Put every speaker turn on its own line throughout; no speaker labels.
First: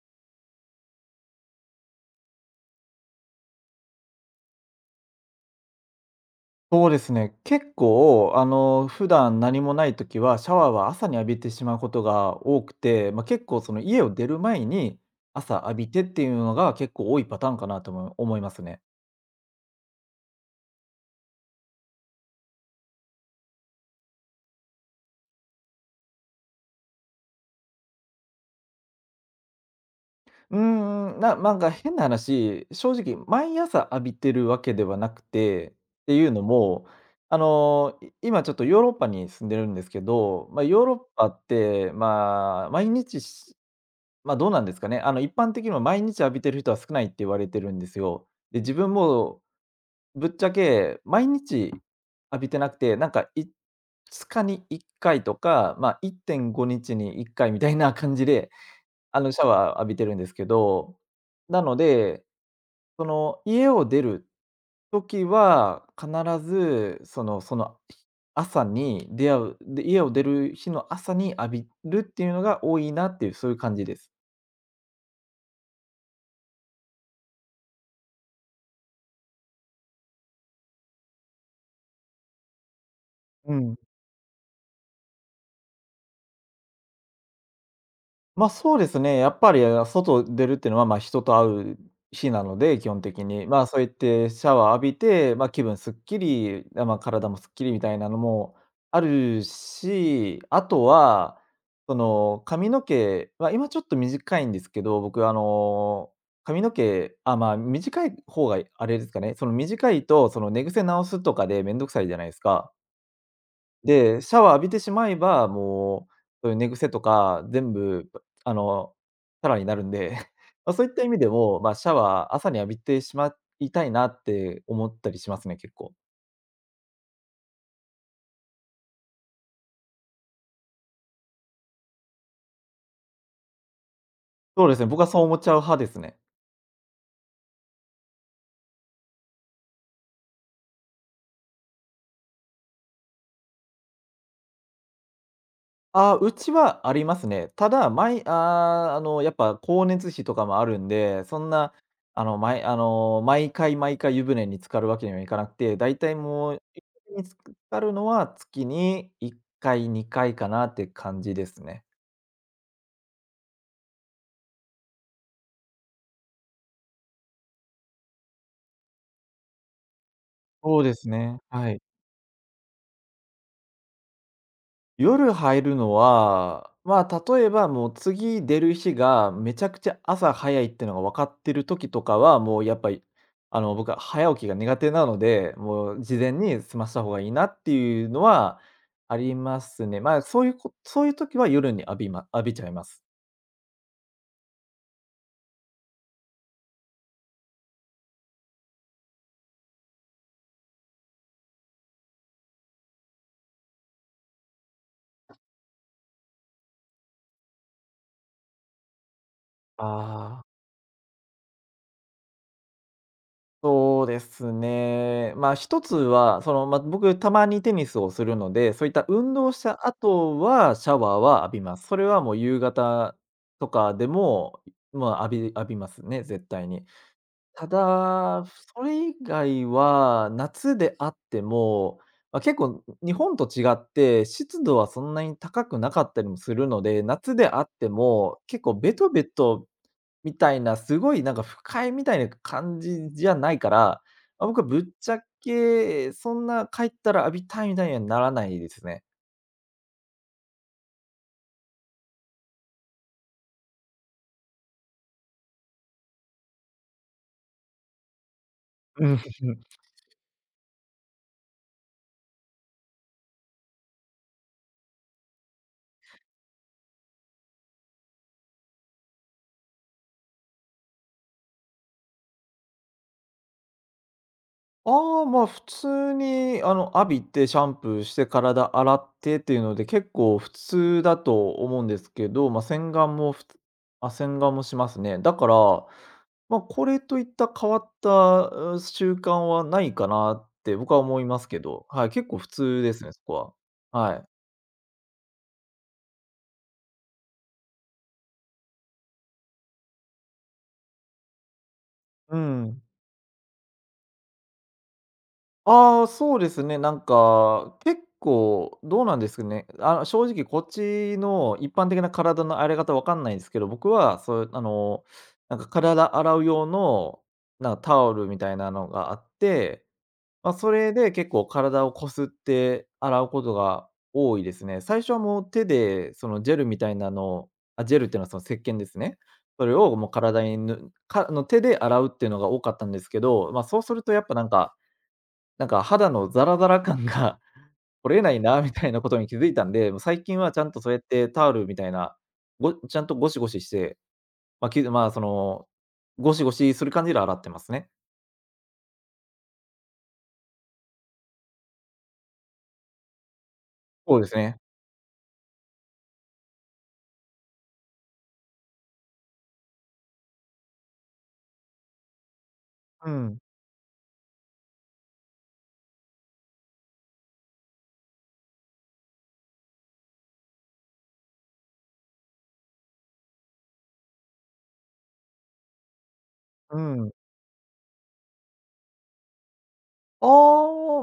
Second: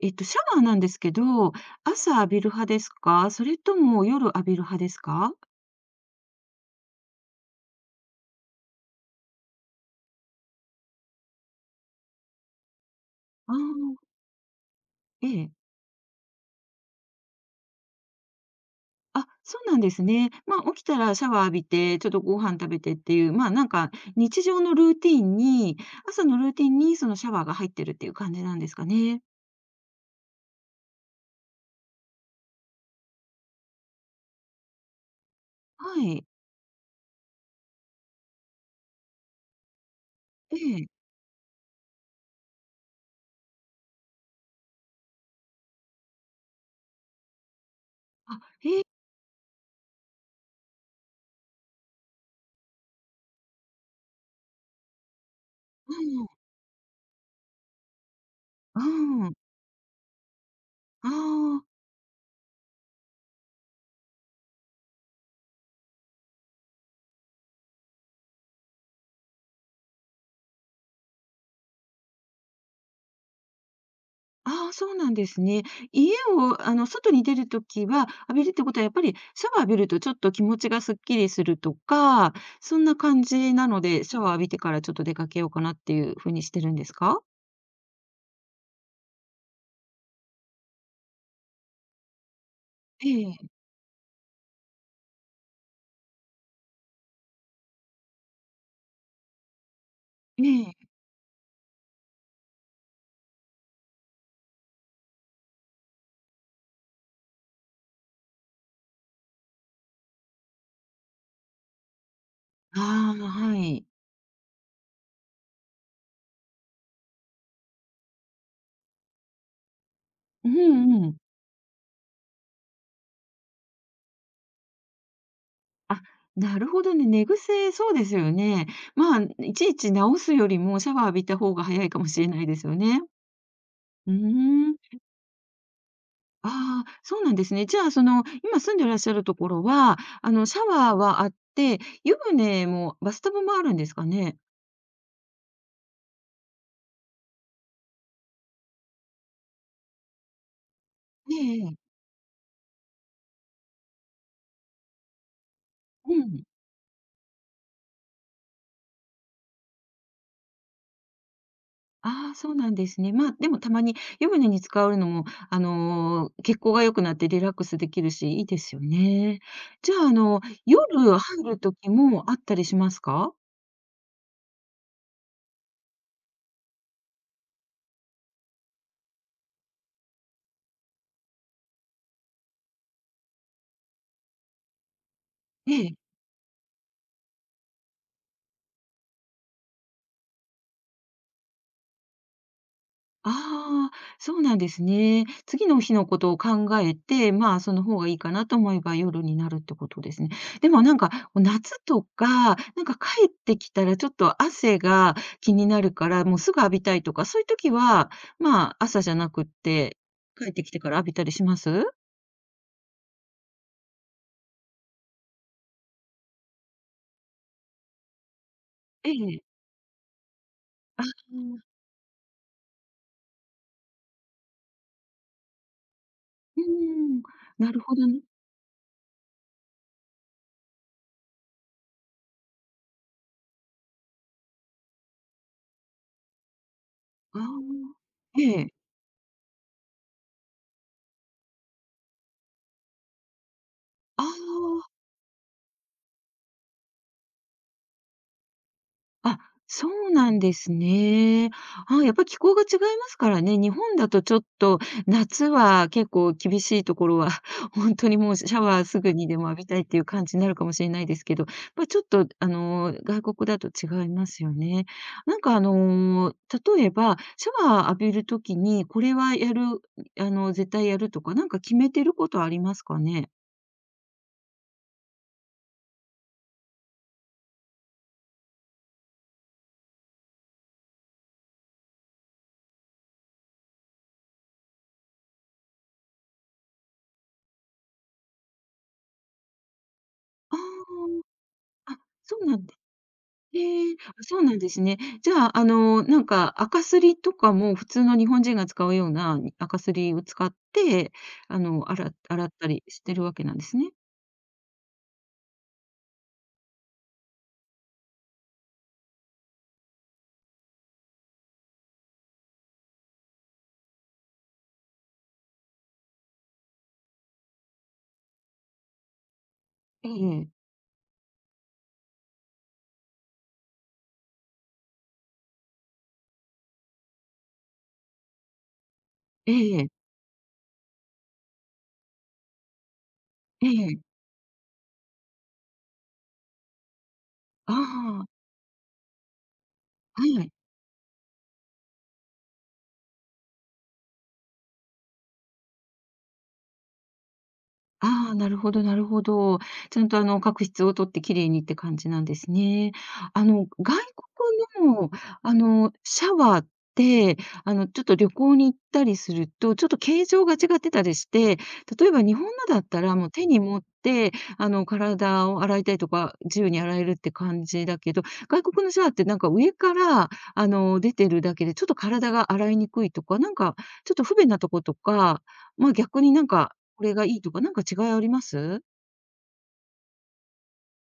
シャワーなんですけど、朝浴びる派ですか？それとも夜浴びる派ですか？
そうですね。結構、普段何もない時は、シャワーは朝に浴びてしまうことが多くて、まあ、結
あ
構その家を
あ、
出る前に、
ええ。
朝浴びてっていうのが結構多いパターンかなとも思いますね。
あ、そうなんですね。まあ、起きたらシャワー浴びて、ちょっとご飯食べてっていう、まあ、なんか日常のルーティンに朝のルーティンにそのシャワーが入ってるっていう感じなんですかね。
うーん、んか変な話、正直毎朝浴びてるわけではなくて、っ
は
て
い。
いうのも、あの、今ちょっとヨーロッパに住んでるんですけど、
え
まあ、ヨー
え。
ロッパって、まあ、毎日まあ、どうなんですかね。あの、一般的にも毎日浴びてる人は少ないって言われてるんですよ。
あ、
で、自
へえ、
分もぶっちゃけ毎日浴びてなくて、なんか5日に1回とか、まあ、
う
1.5日に1回みたいな感じで、
ん、
あ
う
の、
ん。
シャワー浴びてるんですけど、
あ
な
あ。
ので、その、家を出る時は必ず、その朝に出会う、で、家を出る日の朝に浴びるっていうのが多いなっていう、そういう感じです。
ああ、そうなんですね。家を、あの、外に出るときは浴びるってことは、やっぱりシャワー浴びるとちょっと気持ちがすっきりするとか、そんな感
う
じな
ん。
ので、シャワー浴びてからちょっと出かけようかなっていう風にしてるんですか？
ま、あそうですね。やっぱり、あ、外出るっていうのは、ま、人と会う日なので、基本的
え
に。
え、
ま、あそうやってシャワー浴びて、ま、気分すっきり、あ、ま、体もすっきりみたいなのもあるし、
え
あと
え。
は、その、髪の毛は今ちょっと短いんですけど、僕、髪の毛、あ、ま、短い方があれですかね、その短いと、その、寝癖直すとかでめんどくさいじゃないですか。
ああ、はい。
で、シャワー浴びてしまえば、もう、そういう寝癖とか全部、あの、チャラになるんで、
う
まあ、そういった
んう
意
ん。
味でも、まあ、シャワー朝に浴びてしまいたいなって思ったりしますね、結構。
あ、なるほどね。寝癖、そうですよね。まあ、いちいち直すよりもシャワー浴びた方が早いかもしれないですよね。う
そう
ー
ですね、
ん。
僕はそう思っちゃう派ですね。
ああ、そうなんですね。じゃあ、今住んでらっしゃるところは、シャワーはあって、湯船もバスタブもあるんですかね？
ああ、うちはありますね。ただ、あ、あの、やっぱ光熱費とかもあるんで、
え
そん
ええ
な、
え。
あの、毎回毎回湯船に浸かるわけにはいかなくて、だいたい
うん。
もう、湯船に浸かるのは月に1回、2回かなって感じですね。
ああ、そうなんですね。まあ、でもたまに湯船に使うのも、血行が良くなってリラックスできるし、いいですよね。じゃあ、
そうです
夜
ね、
入る
はい。
時もあったりしますか？
夜入るのは、まあ、例えばもう次出る日がめちゃくちゃ朝早いってのが分かってる時とかは、もうやっぱり、あの、僕は早起きが苦手なので、
え
も
え。
う事前に済ました方がいいなっていうのはありますね。まあ、そういうこそういう時は夜に浴びちゃいます。
ああ、そうなんですね。次の日のことを考えて、まあ、その方がいいかなと思えば夜になるってことですね。でもなんか、夏とか、なんか帰ってきたらちょっと汗が気になるから、もうすぐ浴びたいとか、そういう時は、まあ、朝じゃなくっ
あ
て、
あ。
帰ってきてから浴びたりします。
そうですね。まあ、一つは、その、まあ、僕たまにテニスをするので、そういった
え
運
え。
動した後はシャ
ああ、
ワーは浴びます。それはもう夕方とかでも、まあ、浴びますね、絶
う
対に。
ん、
た
なるほどね。
だ、それ以外は夏であっても、まあ、結構日本と違って湿度はそんなに高くなかったりもするので、夏
あ
であっても
あ、え
結
え。
構ベトベトみたいな、すごいなんか不快みたいな感じじゃないから、
あ
あ、僕はぶっ
あ。
ちゃけ、そんな帰ったら浴びたいみたいにはならないですね。
あ、そうなんですね。あ、やっぱ気候が違いますからね。日本だとちょっと夏は結構厳しいところは、本当にもうシャワーす
う
ぐ
ん、
にでも浴びたいっていう感じになるかもしれないですけど、まあ、ちょっと外国だと違いますよね。なんか例えば、シャワー浴びるときにこれはやる、あの、絶対やるとか、なんか決めてることありますかね？
ああ、まあ、普通にあの、浴びてシャンプーして体洗ってっていうので、結構普通だと思うんですけど、ま、洗顔もふつあ、洗顔もしますね。だから、ま、これといった変わった、う、習慣はないかなっ
あ
て僕は思いますけど、
あ、あ、
はい、結構
そう
普
なんだ。
通ですね、そこ
ええ、
は。
あ、
はい。
そうなんですね。じゃあ、なんか、赤すりとかも普通の日本人が使うような、に赤すりを使って、あら
う
洗った
ん。
りしてるわけなんですね。
ああ、そうですね。なんか、結構どうなんですかね。あ、正直こっちの一般的な体の洗い方わかんないんですけど、僕はそうあの、なんか体洗う用の、なんかタオルみたいなのがあって、
え
ま
え。
あ、それで結構体をこすって洗うことが多いですね。最初はもう手でそのジェルみたいなのをあ、ジェルっていうのはその石鹸ですね。
え
それ
ええ
を
え。
もう体にぬかの手で洗うっていうのが多かったんですけど、まあ、
え
そうすると
え。
やっぱなんか肌のザラザラ感が
あ
取れない
あ、
なみたいなことに気づいたんで、もう最
は
近は
い。
ちゃんとそうやってタオルみたいな、ちゃんとゴシゴシして、まあ、その、ゴシゴシする感じで洗ってますね。
ああ、なるほどなるほど。ちゃんと角質を取ってきれいにって感じなんですね。外
そうですね。
国の、シャワーって、ちょっと旅行に行ったりすると、ちょっと形状が違ってたりして、例えば日本のだった
う
らもう
ん、
手に持って、体を洗いたいとか、自由に洗えるって感じだけど、外国のシャワーってなんか上から、出てるだけで、ちょっと体が洗いにくいとか、なんかちょっと不便なとことか、まあ、逆になんか
う
こ
ん。
れがいいとか、なんか違いあります？
あ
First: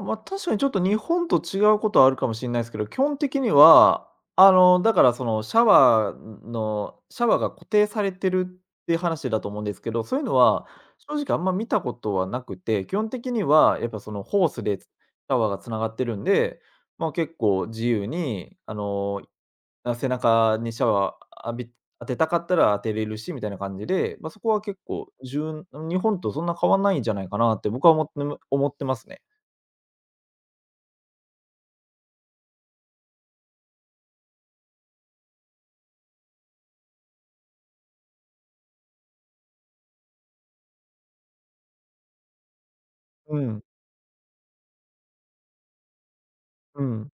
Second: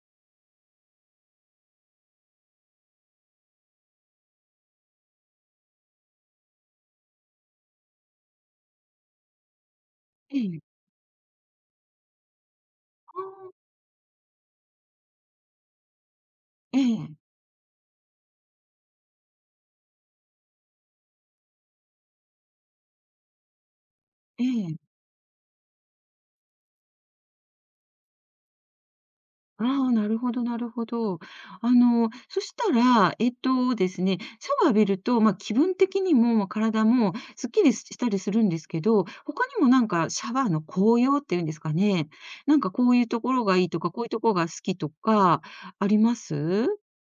あ、ま、確かにちょっと日本と違うことはあるかもしれないですけど、基本的には、あの、だからそのシャワーが固定されてるっていう話だと思うんですけど、そういうの
ええ。
は正直あんま見たことはなくて、基本
あ
的に
あ、
はやっぱそのホースでシャワーが繋がってるんで、
え
ま、
え、
結構自由に、あの、あ、背中にシャワー当てたかったら当てれるしみたいな感じで、まあ、そ
え
こは結
え。
構じゅん日本とそんな変わんないんじゃないかなって僕は思ってますね。
ああ、なるほどなるほど。そしたら、えっとですね、シャワー浴びると、ま、気分的にも、ま、体もすっきりしたりするんですけど、他にもなんかシャワーの効用っていうんですかね、なんかこういうとこ
う
ろが
ん、
いいとか、こういうとこが好きとかあります？
うん。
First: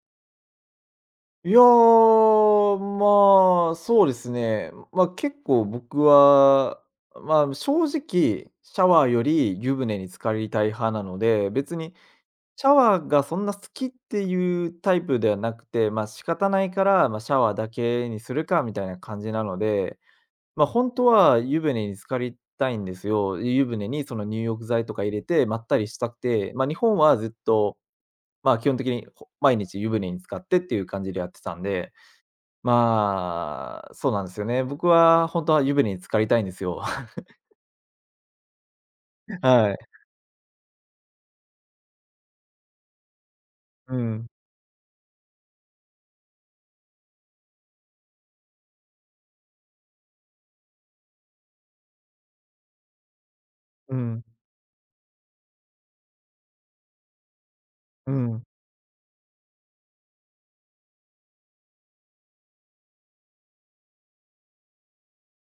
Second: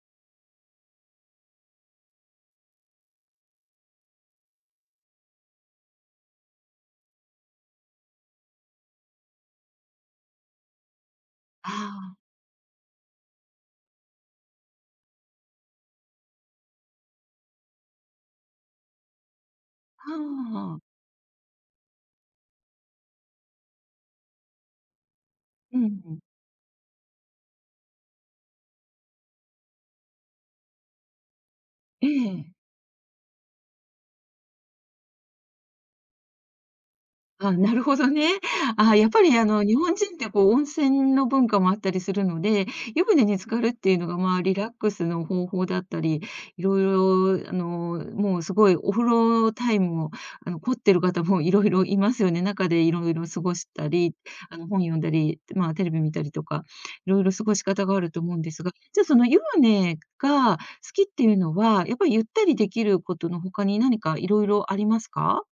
いやー、まあ、そうですね。まあ、結構僕は、まあ、正直、シャワーより湯船に浸かりたい派なので、
あ
別に
あ、
シャワーがそんな好きっていうタイプではなくて、まあ、仕方ないから、まあ、シャワーだけにするかみたいな感じなので、
あ
ま、あ本
あ。
当は湯船に浸かりたいんですよ。湯船にその入浴剤とか入れてまった
うんう
りしたく
ん。
て、まあ、日本はずっとまあ、基本的に、毎日湯船に浸かってっていう感じでやってたんで、
ええ。
まあ、そうなんですよね。僕は本当は湯船に浸かりたいんですよ。
あ、なるほどね。あ、やっぱり あの
は
日
い。
本人ってこう温泉の文化もあったりするので、湯船に浸かるって
う
いうのが
ん、
まあリラックスの方法だったり、いろいろもうすごいお風呂タイムを凝ってる方もいろいろいますよね。中でいろいろ過ごした
う
り、
ん、
本読んだり、まあテレビ見たりとか、いろいろ過ごし方があ
う
ると思うん
ん。
ですが、じゃあその湯船が好きっていうのは、やっぱりゆったりできることの他に何かいろいろありますか？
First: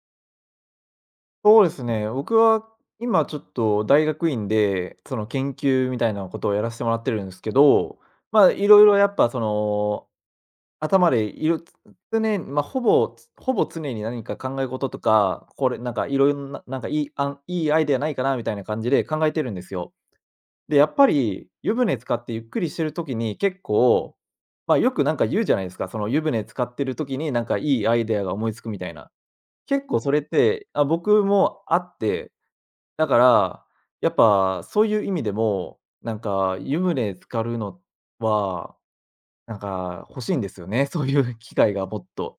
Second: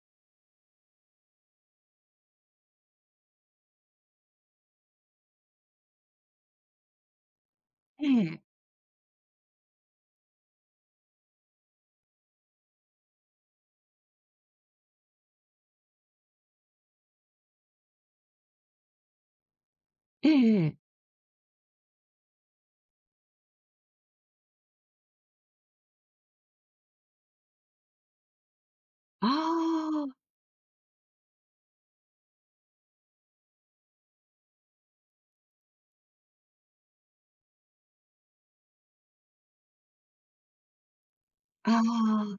そうですね、僕は今ちょっと大学院で、その研究みたいなことをやらせてもらってるんですけど、
ええ、
まあ、いろいろやっぱその、頭でいろ常にまあ、ほぼほぼ常に何か考え事とか、これなんかいろいろな、なんかいいいいアイデアないかなみたいな感じで考えてるんですよ。
え
で、
ええ。
やっぱり湯船使ってゆっくりしてる時に結構、ま、あよくなんか言うじゃないですか、その湯船使ってる時になんかいいアイデアが思いつくみたいな。結構
あ
それって、あ、僕もあって、だから、やっぱそういう意味でも、なんか湯船浸かるのは、なんか欲しいんですよね、そういう機
あ、
会がもっ
あ
と。
あ、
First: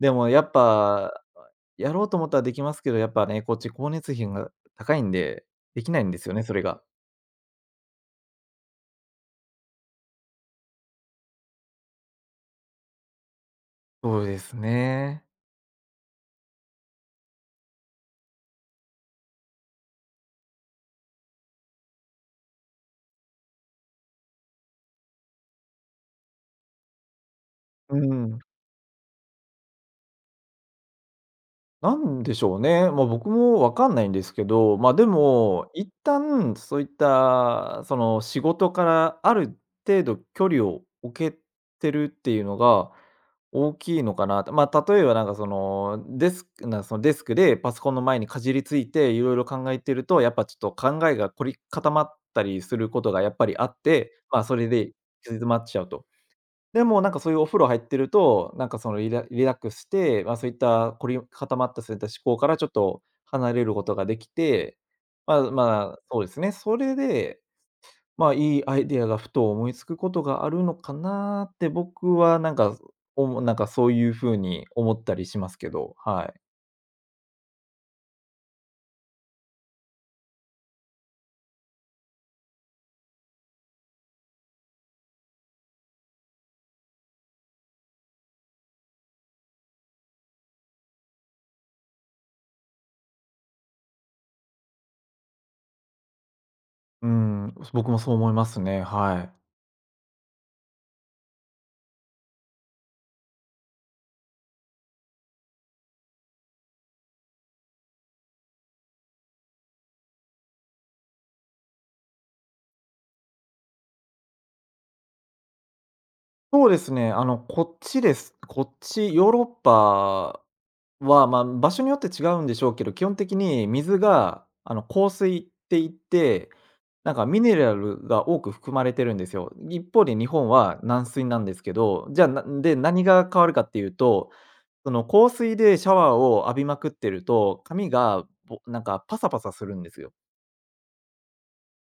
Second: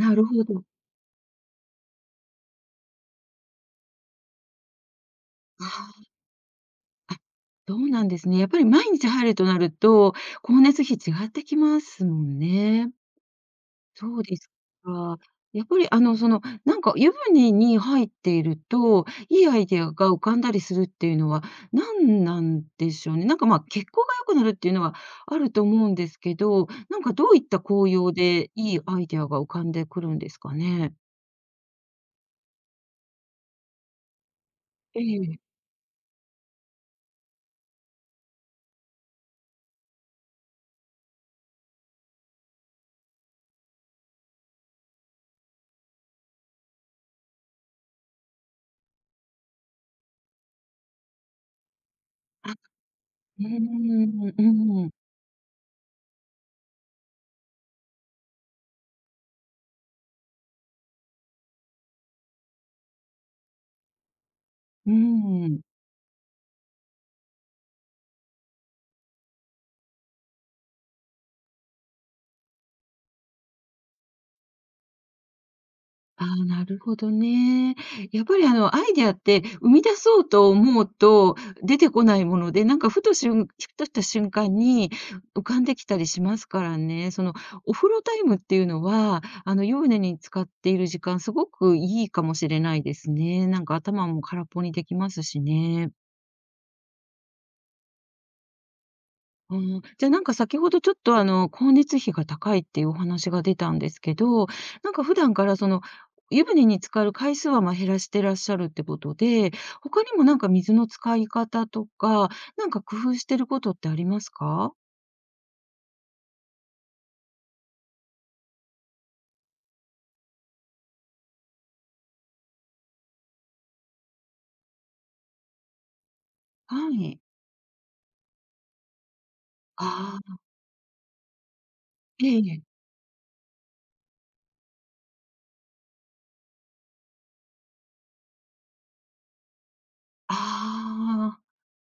で
る
もや
ほ
っ
ど。
ぱ、やろうと思ったらできますけど、やっぱね、こっち光熱費が高いんで、
あ
で
あ、
きないんですよね、それが。
そうなんですね。やっぱり毎日入るとなると、光熱費違ってきますもんね。そ
そ
う
う
で
で
す
す
か。
ね。
やっぱりなんか湯船に入っていると、いいアイデアが浮かんだりするっていうのは、何なんでしょうね。なんか、血行が良くなるっていうのはあると思うんですけど、なんかどういった効
う
用
ん、
でいいアイデアが浮かんでくるんですかね？
なんでしょうね。まあ、僕もわかんないんですけど、まあ、
え
で
え。
も、一旦そういった、その、仕事からある程度距離を置けてるっていうのが大きいのかなと。まあ、例えばなんか、その、デスクでパソコンの前にかじりついていろいろ考えてると、やっぱちょっと考えが凝り固まった
あ、
りすることがやっ
う
ぱ
ー
りあって、
ん、
まあ、それ
う
で
ん。
行き詰まっちゃうと。でも、なんかそういうお風呂入ってると、なんかそのリラックスして、まあ、そういった凝り固まったそういった思考からちょっと離れることができて、
うー
まあ
ん。
まあ、そうですね。それで、いいアイデアがふと思いつくことがあるのかなって僕はなんか、おもなんかそういう風に思ったりしますけど、
あ
はい。
あ、なるほどね。やっぱりアイデアって生み出そうと思うと出てこないもので、なんかふとした瞬間に浮かんできたりしますからね。そのお風呂タイムっていうのは、湯船に浸かっている時間すごくいいかもしれないですね。なんか頭も空っぽにできますしね。
うん、僕もそう思いますね、はい。
うん、じゃあなんか先ほどちょっと光熱費が高いっていうお話が出たんですけど、なんか普段からその湯船に浸かる回数はまあ減らしてらっしゃるってことで、他にもなんか水の使い方とか、なんか工夫してることってありますか？
そうですね、こっちです。こっち、ヨーロッパは、場所によって違うんでしょうけど、基本的に水が、硬水って言って、
は
なん
い。
かミネラルが多く含まれてるんですよ。一方で
あ
日
あ、
本は軟水なんですけど、じゃあ、
ええ。
何が変わるかっていうと、その、硬水でシャワーを浴びまくってると、髪が、なんかパサパサするんですよ。
ああ、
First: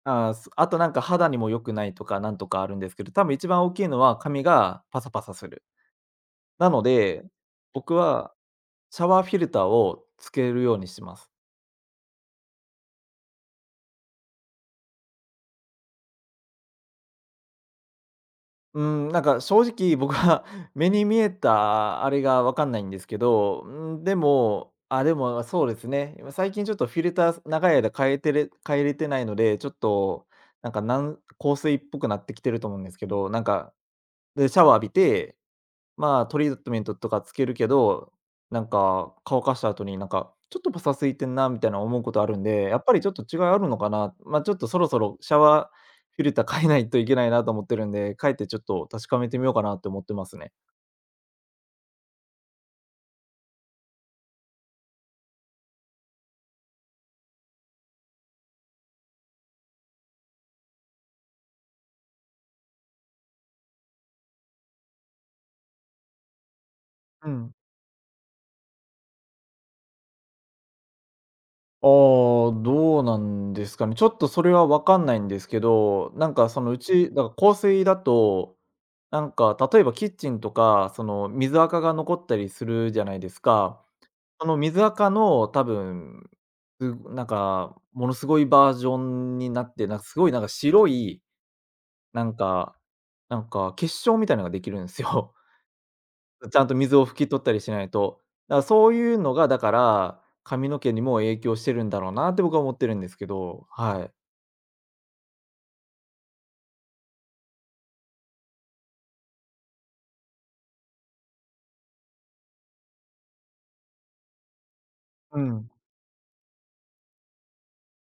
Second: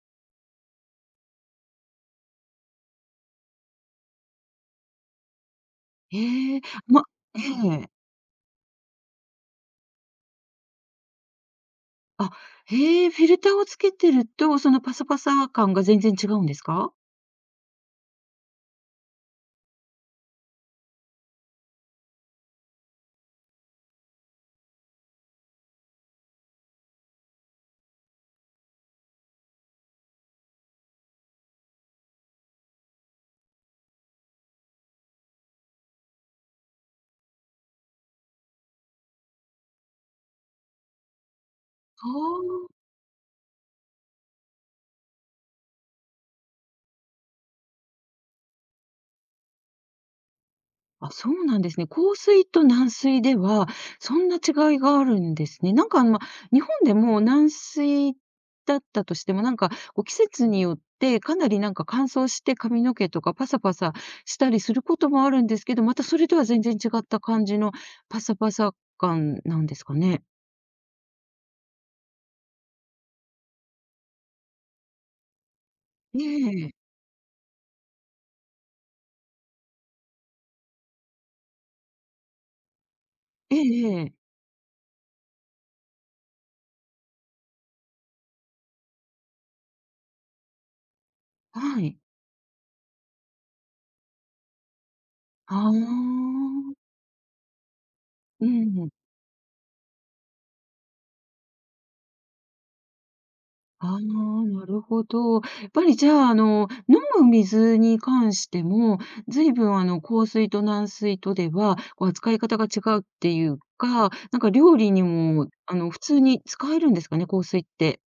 あとなんか肌にも良くないとかなんとかあるんですけど、多分一番大きいのは髪がパサパサする。
ええ、
なの
ま、
で、
ええ。
僕はシャワーフィルターをつけるようにします。
あ、へえ、フィルターをつけてると、そのパサパサ感が全然違うんですか？
うん、なんか正直僕は 目に見えたあれがわかんないんですけど、うん、でも、あ、でもそうですね。今最近ちょっとフィルター長い間変えれてないので、ちょっとなんか香水っぽくなってきてると思うんですけど、なんかでシャワー浴びて、トリートメントとかつけるけど、なんか乾かした後になんか、ちょっとパサついてんなみたいな思う
あ
ことあるんで、や
あ。
っぱりちょっと違いあるのかな、ちょっとそろそろシャワーフィルター変えないといけないなと思ってるんで、変えてちょっと確かめてみようかなって思ってますね。
あ、そうなんですね。硬水と軟水では、そんな違いがあるんですね。なんか、ま、日本でも軟水だったとしても、なんか、こう、季節によってかなり、なんか、乾燥して髪の毛とかパサパサしたりすることもあるんですけど、またそれとは全然違った
う
感
ん。
じのパサパサ感なんですかね？
ああ、どうなんですかね。ちょっとそれはわかんないんですけど、
え
なんかその
え。
うち、だから香水だと、なんか例えばキッチンとか、その水垢が残ったりするじゃないです
え
か。
えええ。
水垢の多分、すなんか、ものすごいバージョンになって、なんかすごいなんか白い、
はい。
なんかなんか結晶みたいなのができるんすよ。
ああ。
ちゃんと水を拭き取ったりしないと。
う
だから
ん。
そういうのが、だから、髪の毛にも影響してるんだろうなって僕は思ってるんですけど、
あ
は
あ、
い。
なるほど。やっぱりじゃあ、飲む水に関しても、随分硬水と軟水とでは、こう扱い方が違うっていうか、なんか料理に
う
も、
ん。
普通に使えるんですかね、硬水って。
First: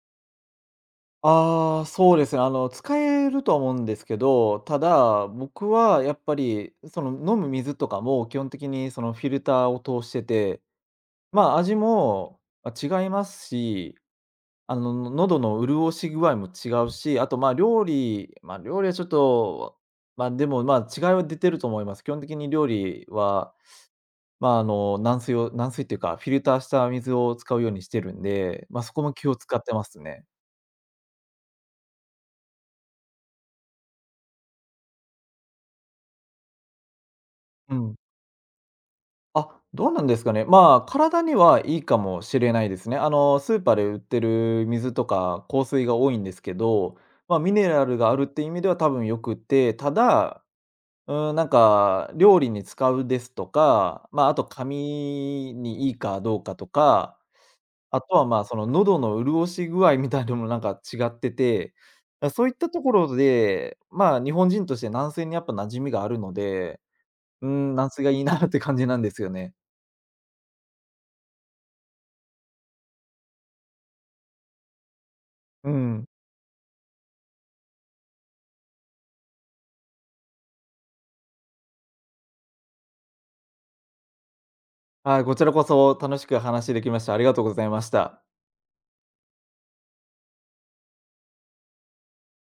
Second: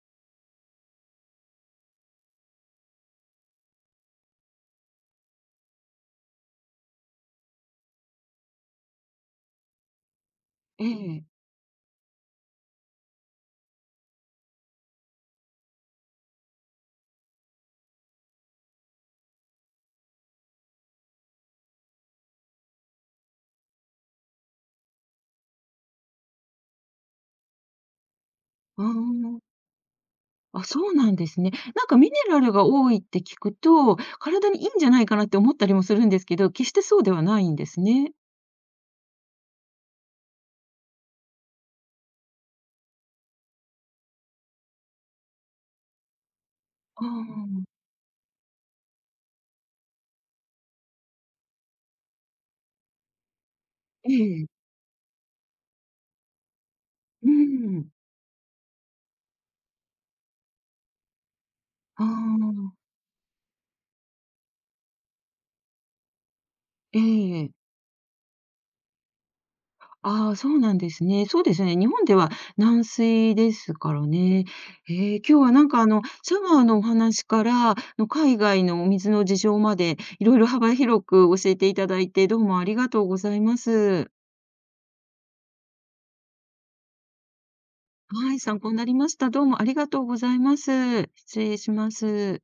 ああ、そうですね。使えるとは思うんですけど、ただ、僕はやっぱり、その、飲む水とかも基本的にそのフィルターを通してて、
ええ。
味も、あ、違いますし、喉の潤し具合も違うし、あと、まあ、料理はちょっと、まあ、でも、違いは出てると思います。基本的に料理は、まあ、軟水っていうか、フィルターした水を使うようにしてるんで、まあ、そこも気を
あ
使ってますね。
あ、あ、そうなんですね。なんかミネラルが多いって聞くと、体にいいんじゃないかなって思ったりもするんですけど、決してそうではないんで
う
す
ん。
ね。
あ、どうなんですかね。まあ、体にはいいかもしれないですね。スーパーで売ってる水とか香水が多いんですけど、
ああ、
まあ、ミネラルがあるっていう意味では多分よくて、ただうん、なんか、料理に使うですとか、
え
まあ、あと
え、
髪にいいかどうかとか、
うん。
あとは、まあ、その喉の潤し具合みたいなのもなんか違ってて、
あ
あそういったとこ
あ、
ろで、まあ、日本人として軟水にやっぱ馴染みがあるので、
え
うー
え。
ん、軟水がいいなって感じなんですよね。
ああ、そうなんですね。そうですね。日本では軟水ですからね。ええ、今日はな
う
んか
ん。
シャワーのお話から、海外のお水の事情まで、いろいろ幅広く教えていただいて、どうもありがとうございます。
はい、こちらこそ楽しく話できました。ありがとうございました。
はい、参考になりました。どうもありがとうございます。失礼します。